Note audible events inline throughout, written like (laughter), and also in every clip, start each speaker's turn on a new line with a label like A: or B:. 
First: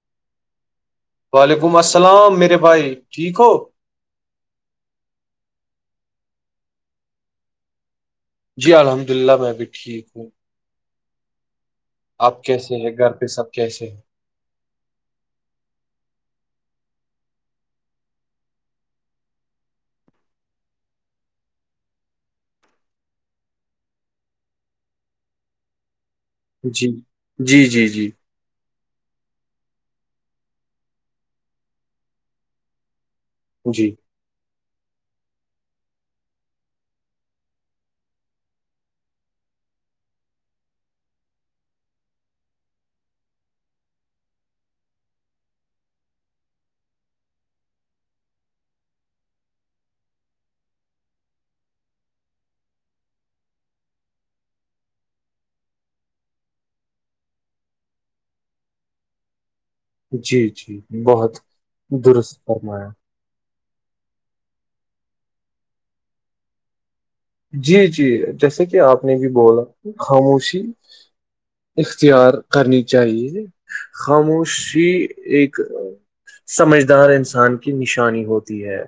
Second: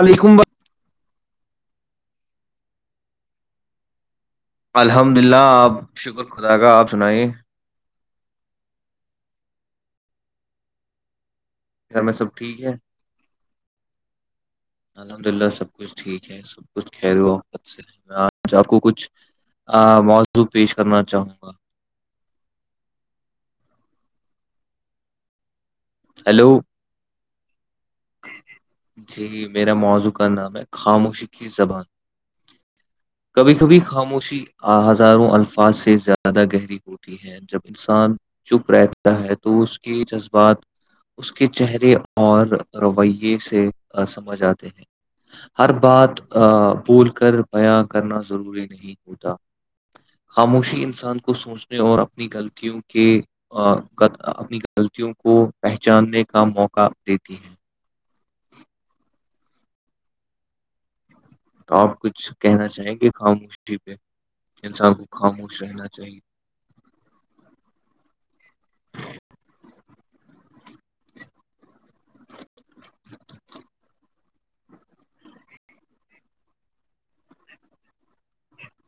A: عال کبا
B: وعلیکم السلام میرے بھائی ٹھیک ہو
A: الحمد للہ آپ شکر خدا کا آپ سنائیے
B: جی الحمد اللہ میں بھی ٹھیک ہوں
A: گھر میں سب
B: آپ
A: ٹھیک
B: کیسے ہے گھر پہ سب کیسے ہیں
A: الحمد للہ سب کچھ ٹھیک ہے سب کچھ خیر وحقت سے آج آپ کو کچھ موضوع پیش کرنا چاہوں گا ہیلو
B: جی جی جی جی
A: جی میرا موضوع کا نام ہے خاموشی کی زبان کبھی کبھی
B: جی
A: خاموشی ہزاروں الفاظ سے زیادہ گہری ہوتی ہیں جب انسان چپ رہتا ہے تو اس کے جذبات اس کے چہرے اور رویے سے سمجھ آتے ہیں ہر بات بھول کر بیاں کرنا ضروری نہیں ہوتا خاموشی انسان کو سوچنے اور اپنی غلطیوں کے اپنی غلطیوں کو پہچاننے کا موقع دیتی ہیں
B: جی جی بہت
A: تو آپ کچھ
B: درست
A: کہنا
B: فرمایا
A: چاہیں گے خاموشی پہ انسان کو خاموش رہنا چاہیے
B: جی جی جیسے کہ آپ نے بھی بولا خاموشی اختیار کرنی چاہیے خاموشی ایک سمجھدار انسان کی نشانی ہوتی ہے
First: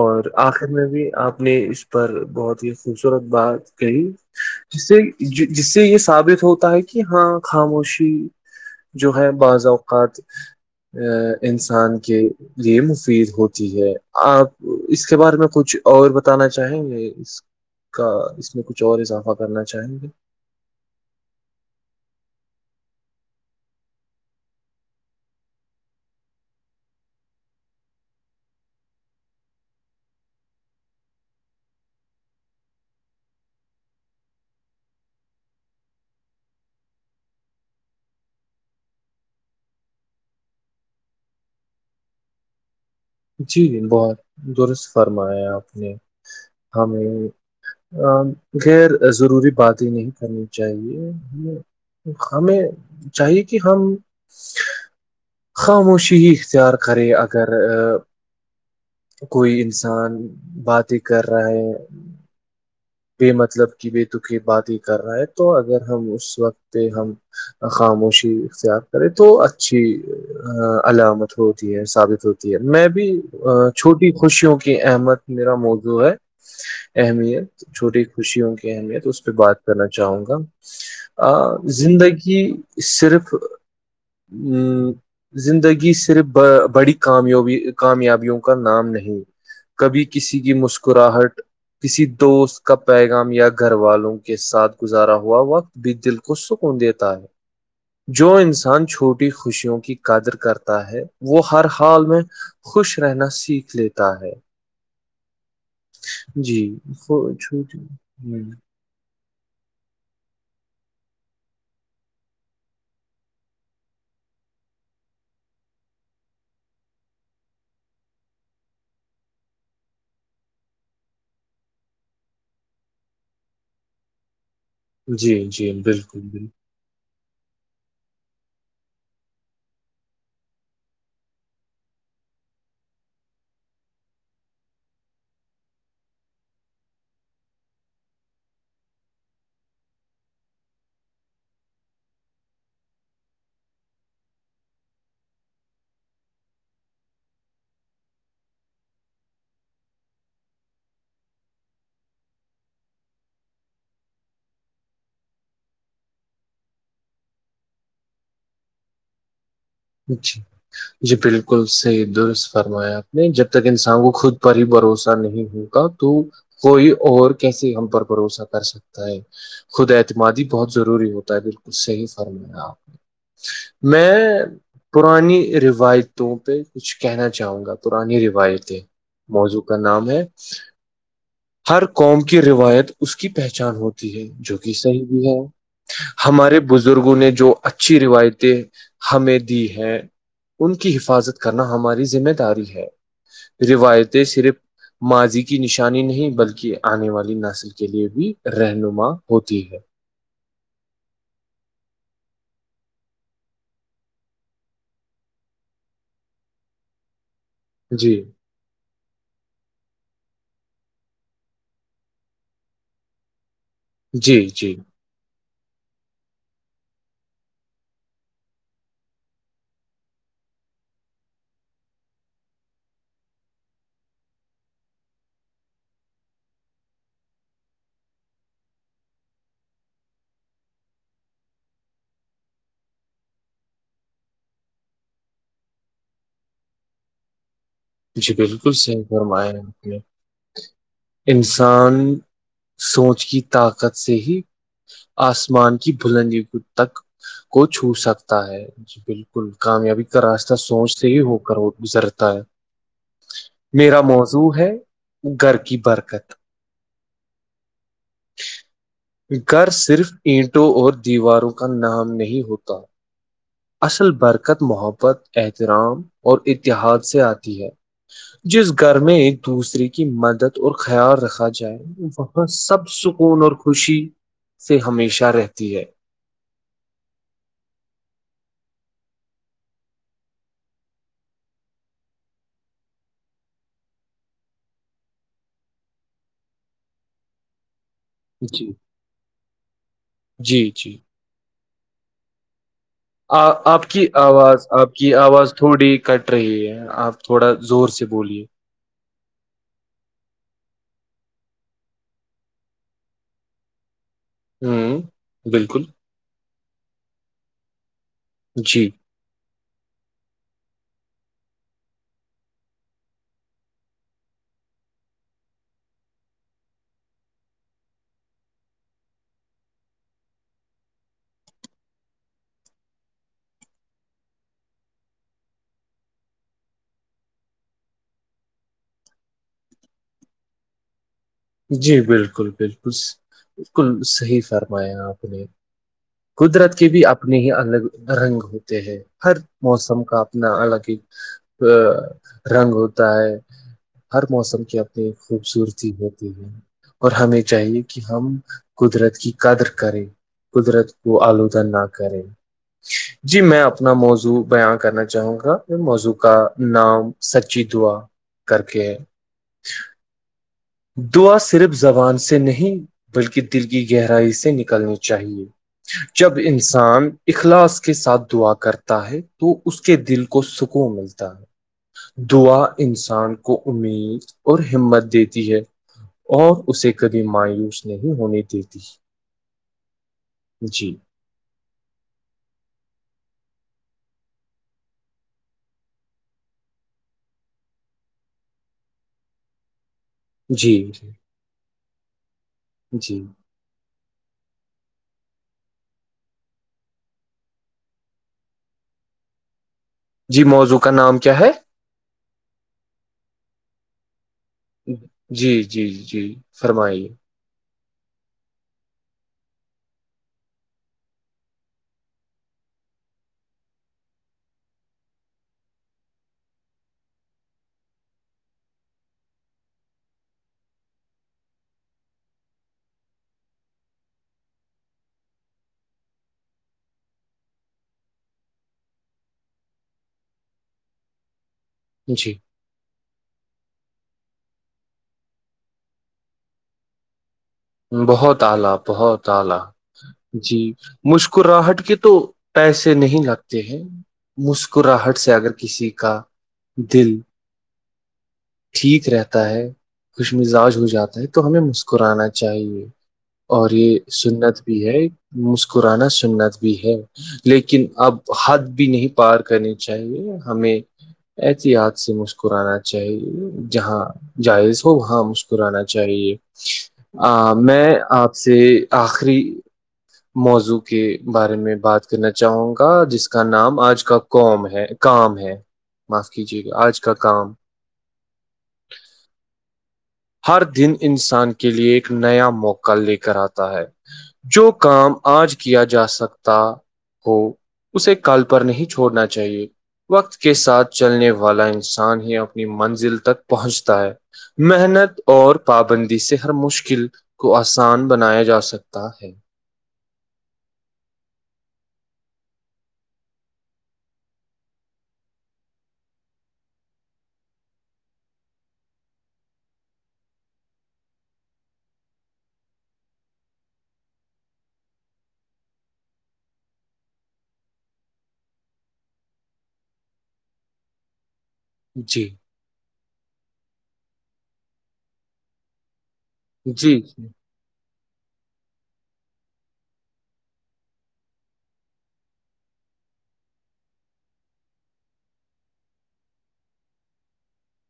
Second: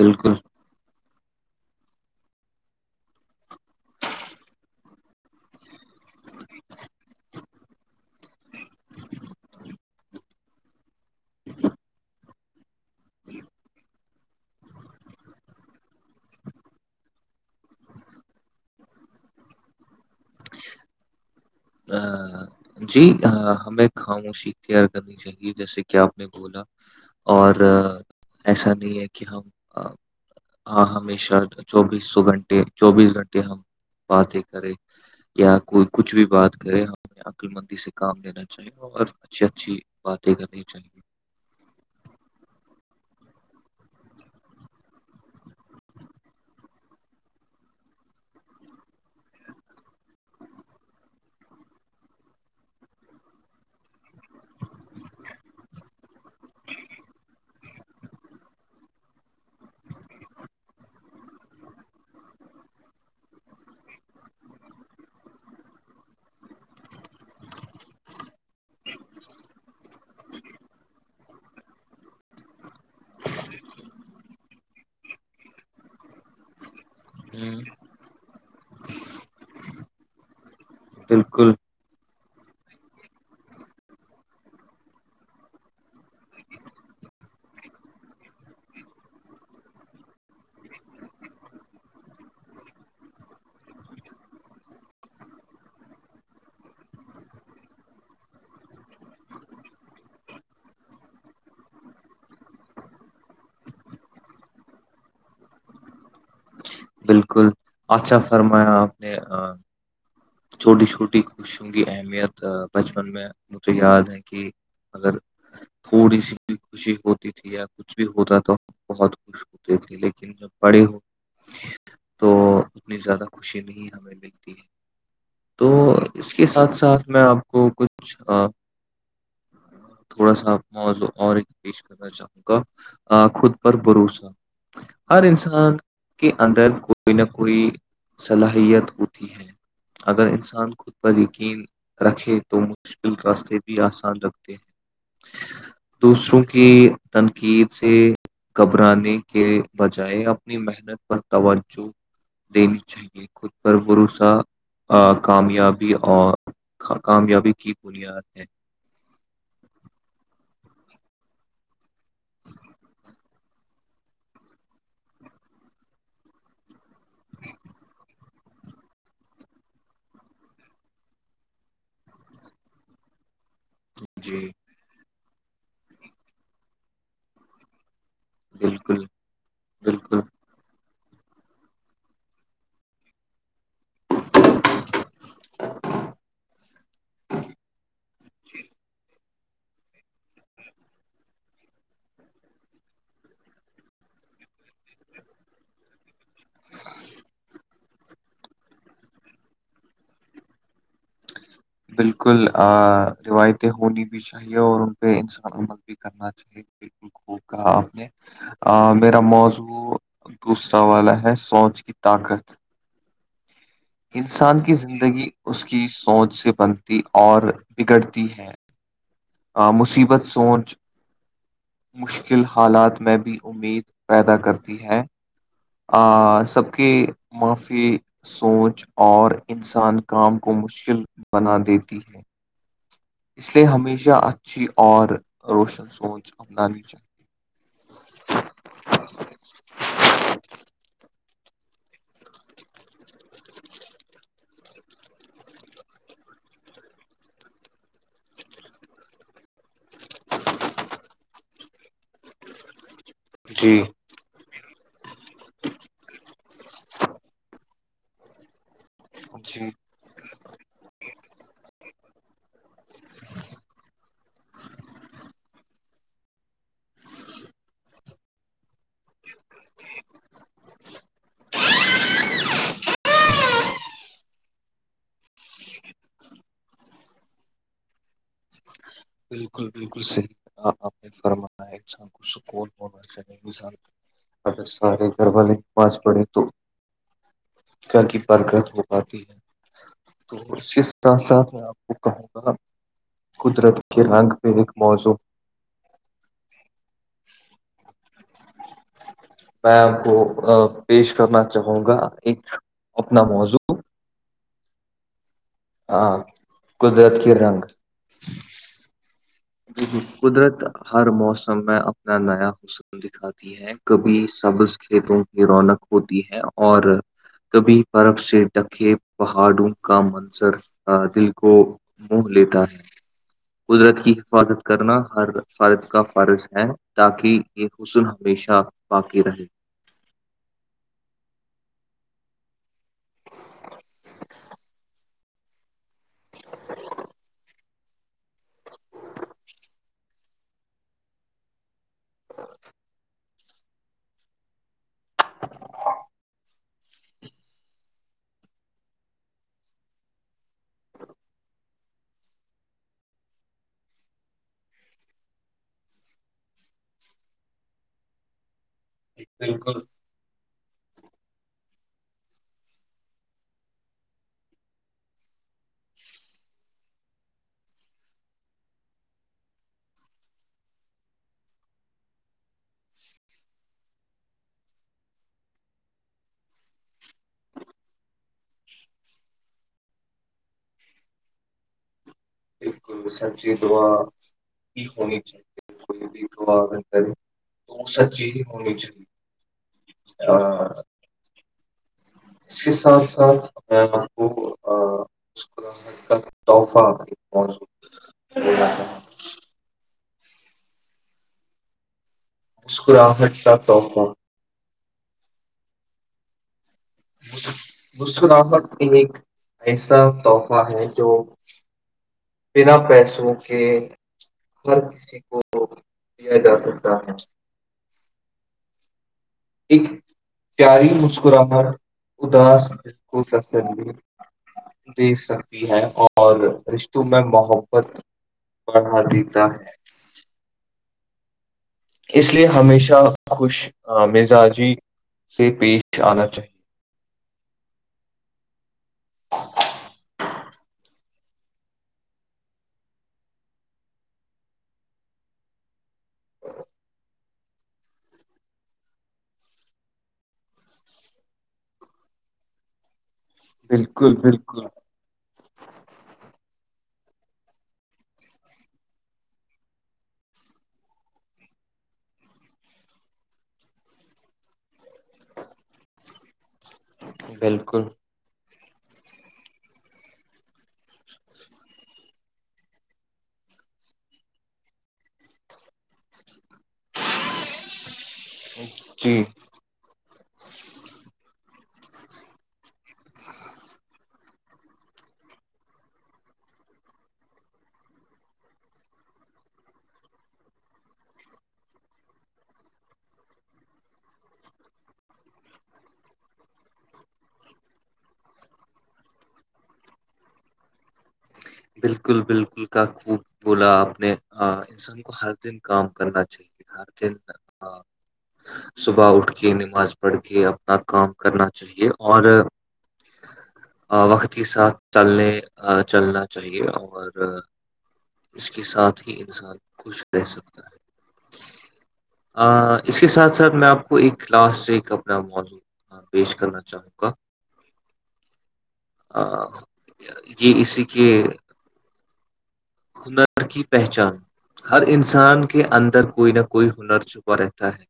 B: اور آخر میں بھی آپ نے اس پر بہت ہی خوبصورت بات کہی جس سے جس سے یہ ثابت ہوتا ہے کہ ہاں خاموشی جو ہے بعض اوقات ا انسان کے لیے مفید ہوتی ہے آپ اس کے بارے میں میں کچھ اور بتانا چاہیں گے اس کا اس میں کچھ اور اضافہ کرنا چاہیں گے
A: جی ہمیں خاموشی اختیار کرنی چاہیے جیسے کہ آپ نے بولا اور ایسا نہیں ہے کہ ہم ہاں ہممی شر چوبیس سو گھنٹے چوبیس گھنٹے ہم باتیں کرے یا کوئی کچھ بھی بات کرے ہمیں عقللمندی سے کام لینا چاہیے اور اچھی اچھی باتیں کرنی چاہیے (inaudible)
B: جی جی بہت درست فرمایا آپ نے ہمیں خیر ضروری بات ہی نہیں کرنی چاہیے ہمیں چاہیے کہ ہم خاموشیی اختیار کرے اگر کوئی انسان بات ہی کر رہا ہے پ مطلب کہ بے دکی باتیں کر رہا ہے تو اگر ہم اس وقت پہ ہم (unintelligible) خاموشی اختیار کرے تو اچھی علامت ہوتی ہے ثابت ہوتی ہے میں بھی چھوٹی خوشیوں کی احمد میرا موضو ہے
A: ہوں
B: اہمیت چھوٹی خوشیوں کی اہمیت اس پہ بات کرنا چاہوں گا
A: بالکل
B: زندگی صرف زندگی صرف بڑی کامبی کامیابیوں کا نام نہیں کبھی کسی کی مسکراہٹ کسی دوست کا پیغام یا گھر والوں کے ساتھ گزارا ہوا وقت بھی دل کو سکون دیتا ہے جو انسان چھوٹی خوشیوں کی قدر کرتا ہے وہ ہر حال میں خوش رہنا سیکھ لیتا ہے
A: ج (unintelligible)
B: جی
A: بالکل
B: چھوٹی۔
A: اچھا فرمایا آپ نے چھوٹی چھوٹی خوشوں کی اہمیت بچپن میں مجھے یاد ہے کہ اگر تھوڑی سی بھی خوشی ہوتی تھی یا کچھ بھی ہوتا تو بہت خوش چھوتے تھے لیکن جب بڑی ہو (inaudible) تو اتنی زیادہ خوشی نہیں ہمیں ملتی ہے (inaudible)
B: جی
A: تو
B: جی بالکل
A: اس کے
B: بالکل
A: ساتھ ساتھ میں آپ کو کچھ تھوڑا سا موضوع اور ہی پیش کر چاہوں خود پر بھروسا (unintelligible) ہر انسان کے اندر کوئی نہ کوئی صلاحیت ہوتی ہے اگر انسان خود پت یقین رکھے تو مشکل راستے بھی آسان رکھتے ہیں دوسروں کی تنقید سے گھبرانے کے بجائے اپنی محنت پر توجہ دینی چاہیے خود پر بھروسا کامیابی اور کامیابی کی بنیاد ہے
B: اچھا جی بالکل صحی درست فرمایا آپ نے جب تک انسان کو خود پر ہی بھروسہ نہیں ہو تو کوئی اور کیسے ہم پر بھروسہ کر سکتا ہے خود اعتمادی بہت ضروری ہوتا ہے بالکل صحیح فرما آپ
A: (inaudible)
B: میں
A: جی
B: پرانی روایتوں پہ کچھ کہنا چاہوں گا پرانیوا تھے
A: بالکل
B: موضوع کا نام
A: بالکل
B: ہے ہر قوم کی روایت اس کی پہچان ہوتی ہے جو کہ صحیح بھی ہے ہمارے بزرگوں نے جو اچھی روایتیں ہمیں دی ہیں ان کی حفاظت کرنا ہماری ذمہ داری ہے روایتیں صرف ماضی کی نشانی نہیں بلکہ آنے والی نسل کے لیے بھی رہنما ہوتی ہے
A: بالکل روایتیں ہونی بھی چاہیے اور ان پہ انسان عمل بھی کرنا چاہیے بالکل خوب کہا آپ نے
B: جی
A: آ میرا موضوع دوسرا والا ہے سونچ کی طاقت
B: جی
A: انسان کی
B: جی
A: زندگی اس کی سوچ سے بنتی اور بگڑتی ہے مصیبت سوچ مشکل حالات میں بھی امید پیدا کرتی ہے سب کی معافی سوچ اور انسان کام کو مشکل بنا دیتی ہے اس لیے ہمیشہ اچھی اور روشن سوچ اپنانی چاہیے
B: جی بالکل صحیح
A: چاہیے
B: فرمایا ہے نے انسان سوچ کی طاقت سے ہی آسمان کی بلندی تک کو چھو سکتا ہے بالکل کامیابی کا راستہ سوچتے ہی ہو کر وہ گزرتا ہے
A: جی
B: میرا موضوع ہے گھر کی برکت
A: جی
B: گھر صرف اینٹوں اور دیواروں کا نام نہیں ہوتا اصل برکت محبت احترام اور اتحاد سے آتی ہے جس گھر میں ایک دوسرے کی مدد اور خیال رکھا جائے وہاں سب سکون اور خوشی سے ہمیشہ رہتی ہے
A: بالکل بالکل صحیح آپ نے فرمایا انسان کو سکون ہونا چاہیے اگر سارے گھر والے کے پاس پڑے تو کیا کی برکت
B: جی
A: ہو پاتی ہے تو
B: جی
A: اس کے
B: جی
A: ساتھ ساتھ میں آپ کو کہوں گا
B: آ
A: قدرت
B: آپ
A: کے
B: کی
A: رنگ پہ
B: آواز
A: ایک
B: آپ کی
A: موضوع
B: آواز تھوڑی کٹ رہی ہے آپ تھوڑا زور سے بولیے
A: میں آ کو پیش کرنا چاہوں گا ایک اپنا موضوع
B: ہوں بالکل
A: ہاں قدرت کے رنگ
B: جی
A: جی قدرت ہر موسم میں اپنا نیا حس د آتی ہے کبھی سبز کھیتوں کی رونق ہوتی ہے اور کبھی برب سے ڈکے پہاڑوں کا منظر دل کو مہ لیتا قدرت کی سوادت کرنا ہر فادت کا فرض ہے تاکہ یہ حسن ہمیشہ باقی رہے
B: جی بالکل بالکل بالکل صحیح فرمایا آپ نے قدرت کے بھی اپنے ہی الگ رنگ ہوتے ہیں ہر موسم کا اپنا الگ ہی رنگ ہوتا ہے ہر موسم کی اپنی خوبصورتی ہو اور ہمیں چاہیے کہ ہم قدرت کی قدر کریں قدرت کو آلودہ نہ کریں جی میں اپنا موضوع بیاانں کرنا چاہوں گا ان موضوع کا نام سچی دعا کر کے
A: بالکل
B: دعا صرف زبان سے نہیں بلکہ دل کی گہرائی سے نکلنی چاہیے جب انسان اخلاص کے ساتھ دعا کرتا ہے تو اس کے دل کو سکون ملتا ہے دعا انسان کو امید اور ہمت دیتی ہے اور اسے کبھی مایوس نہیں ہونے دیتی جی
A: سب چی دعا کی ہونی چاہیے کوئی بھی گوا کرے تو سچی ہی ہونی چاہیے آ،
B: جی
A: اس کے ساتھ
B: جی
A: ساتھ وہ اس کا کا تحفہ
B: جی موضوع کا نام کیا ہے
A: مسکراہٹ کا توف
B: جی جی جی فرمائیے
A: مسکرافت ایک ایسا تحفہ ہے جو بنا پیسوں کے ہر کسی کو دیا جا سکتا ہے ایک پیاری مسکراہٹ اداس کو تسلی دیکھ سکتی ہے اور رشتوں میں محبت پڑھا دیتا ہے اس
B: جی
A: لیے ہمیشہ خوش مزاجی سے پیش آنا چاہیے
B: بہت ال بہت ال جی مسکراہٹ کے تو پیسے نہیں لگتے ہیں مسکراہٹ سے اگر کسی کا دل ٹھیک رہتا ہے خوش مزاج ہو جاتا ہے تو ہمیں مسکرانا چاہیے اور یہ
A: بالکل
B: سنت
A: بالکل
B: بھی ہے مسکرانا سنت بھی ہے لیکن اب حد بھی نہیں پار کرنی چاہیے ہمیں احتیاط سے مسکرانا چاہیے جہاں جائز ہو وہاں مسکرانا چاہیے
A: بالکل
B: میں آپ سے آخری موضوع کے بارے میں بات کرنا چاہوں گا جس کا نام اج کا قوم ہے کام ہے معاف کیجے گا آج کا کام
A: جی
B: ہر دن انسان کے لیے ایک نیا موقع لے کر آتا ہے جو کام آج کیا جا سکتا ہو اسے کال پر نہیں چھوڑنا چاہیے وقت کے ساتھ چلنے والا انسان ہی اپنی منزل تک پہنچتا ہے محنت اور پابندی سے ہر مشی
A: بالکل بالکل ہم کو ہر دن کام کرنا چاہیے ہر دن صبح اٹھ کے نماز پڑھ کے اپنا کام کرنا چاہیے اور وقت کے ساتھ چلنے چلنا چاہیے اور اس کے ساتھ ہی انسان خوش رہ سکتا ہے
B: جی
A: اس کے ساتھ ساتھ میں آپ کو ایک لاسٹ ایک اپنا موضع پیش کرنا
B: جی
A: چاہوں گا یہ اسی کے ہنر کی پہچان ہر انسان کے اندر کوئی نہ کوئی ہنر چھپا رہتا ہے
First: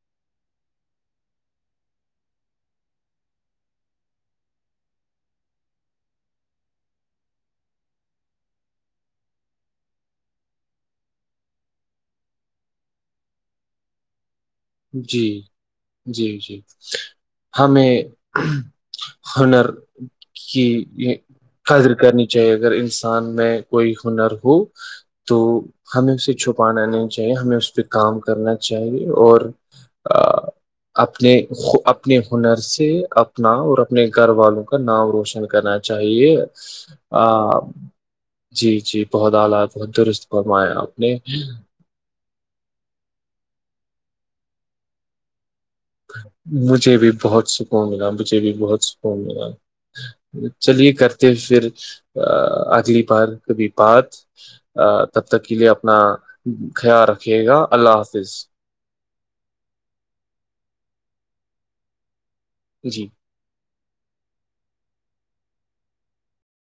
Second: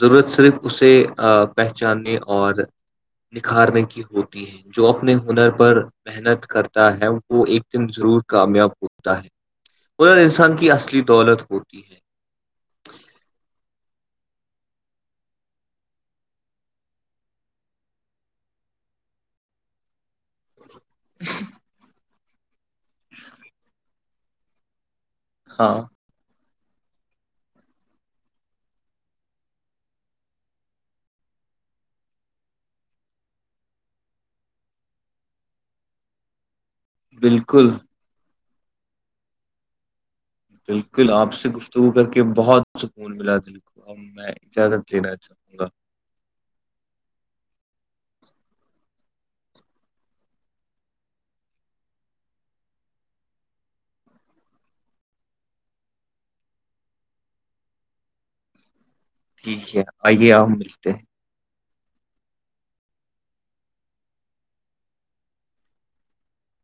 A: ضرورت صرف اسے پہچاننے اور نکھارنے کی ہوتی ہے جو اپنے ہنر پر محنت کرتا ہے وہ ایک دم ضرور کامیاب ہوتا ہے ادھر انسان کی اصلی دولت ہوتی ہے
B: جی جی جی ہمیں ہنر کی یہ قادر کرنی چاہیے اگر انسان میں کوئی ہنر ہو تو
A: ہاں
B: ہمیں اسے چھپانا نہیں چاہیے ہمیں اس پہ کام کرنا چاہیے اور آ،
A: (inaudible)
B: اپنے اپنے ہنر سے اپنا اور اپنے گھر والوں کا نام روشن کرنا چاہے
A: بالکل
B: جی جی ت درست اور میں اپنے
A: تو کر کے بہت سکون ملا دل کو میں اجازت لینا چاہوں گا
B: مجھے بھی بہت سکون ملا مجھے بھی بہت سکون ملا چلیے کرتے ہو پھر اگلی بار کبھی بات ا تب تک کے لیے اپنا خیال رکھیے گا اللہ حافظ
A: ٹھیک ہے آئیے آپ ملتے
B: جی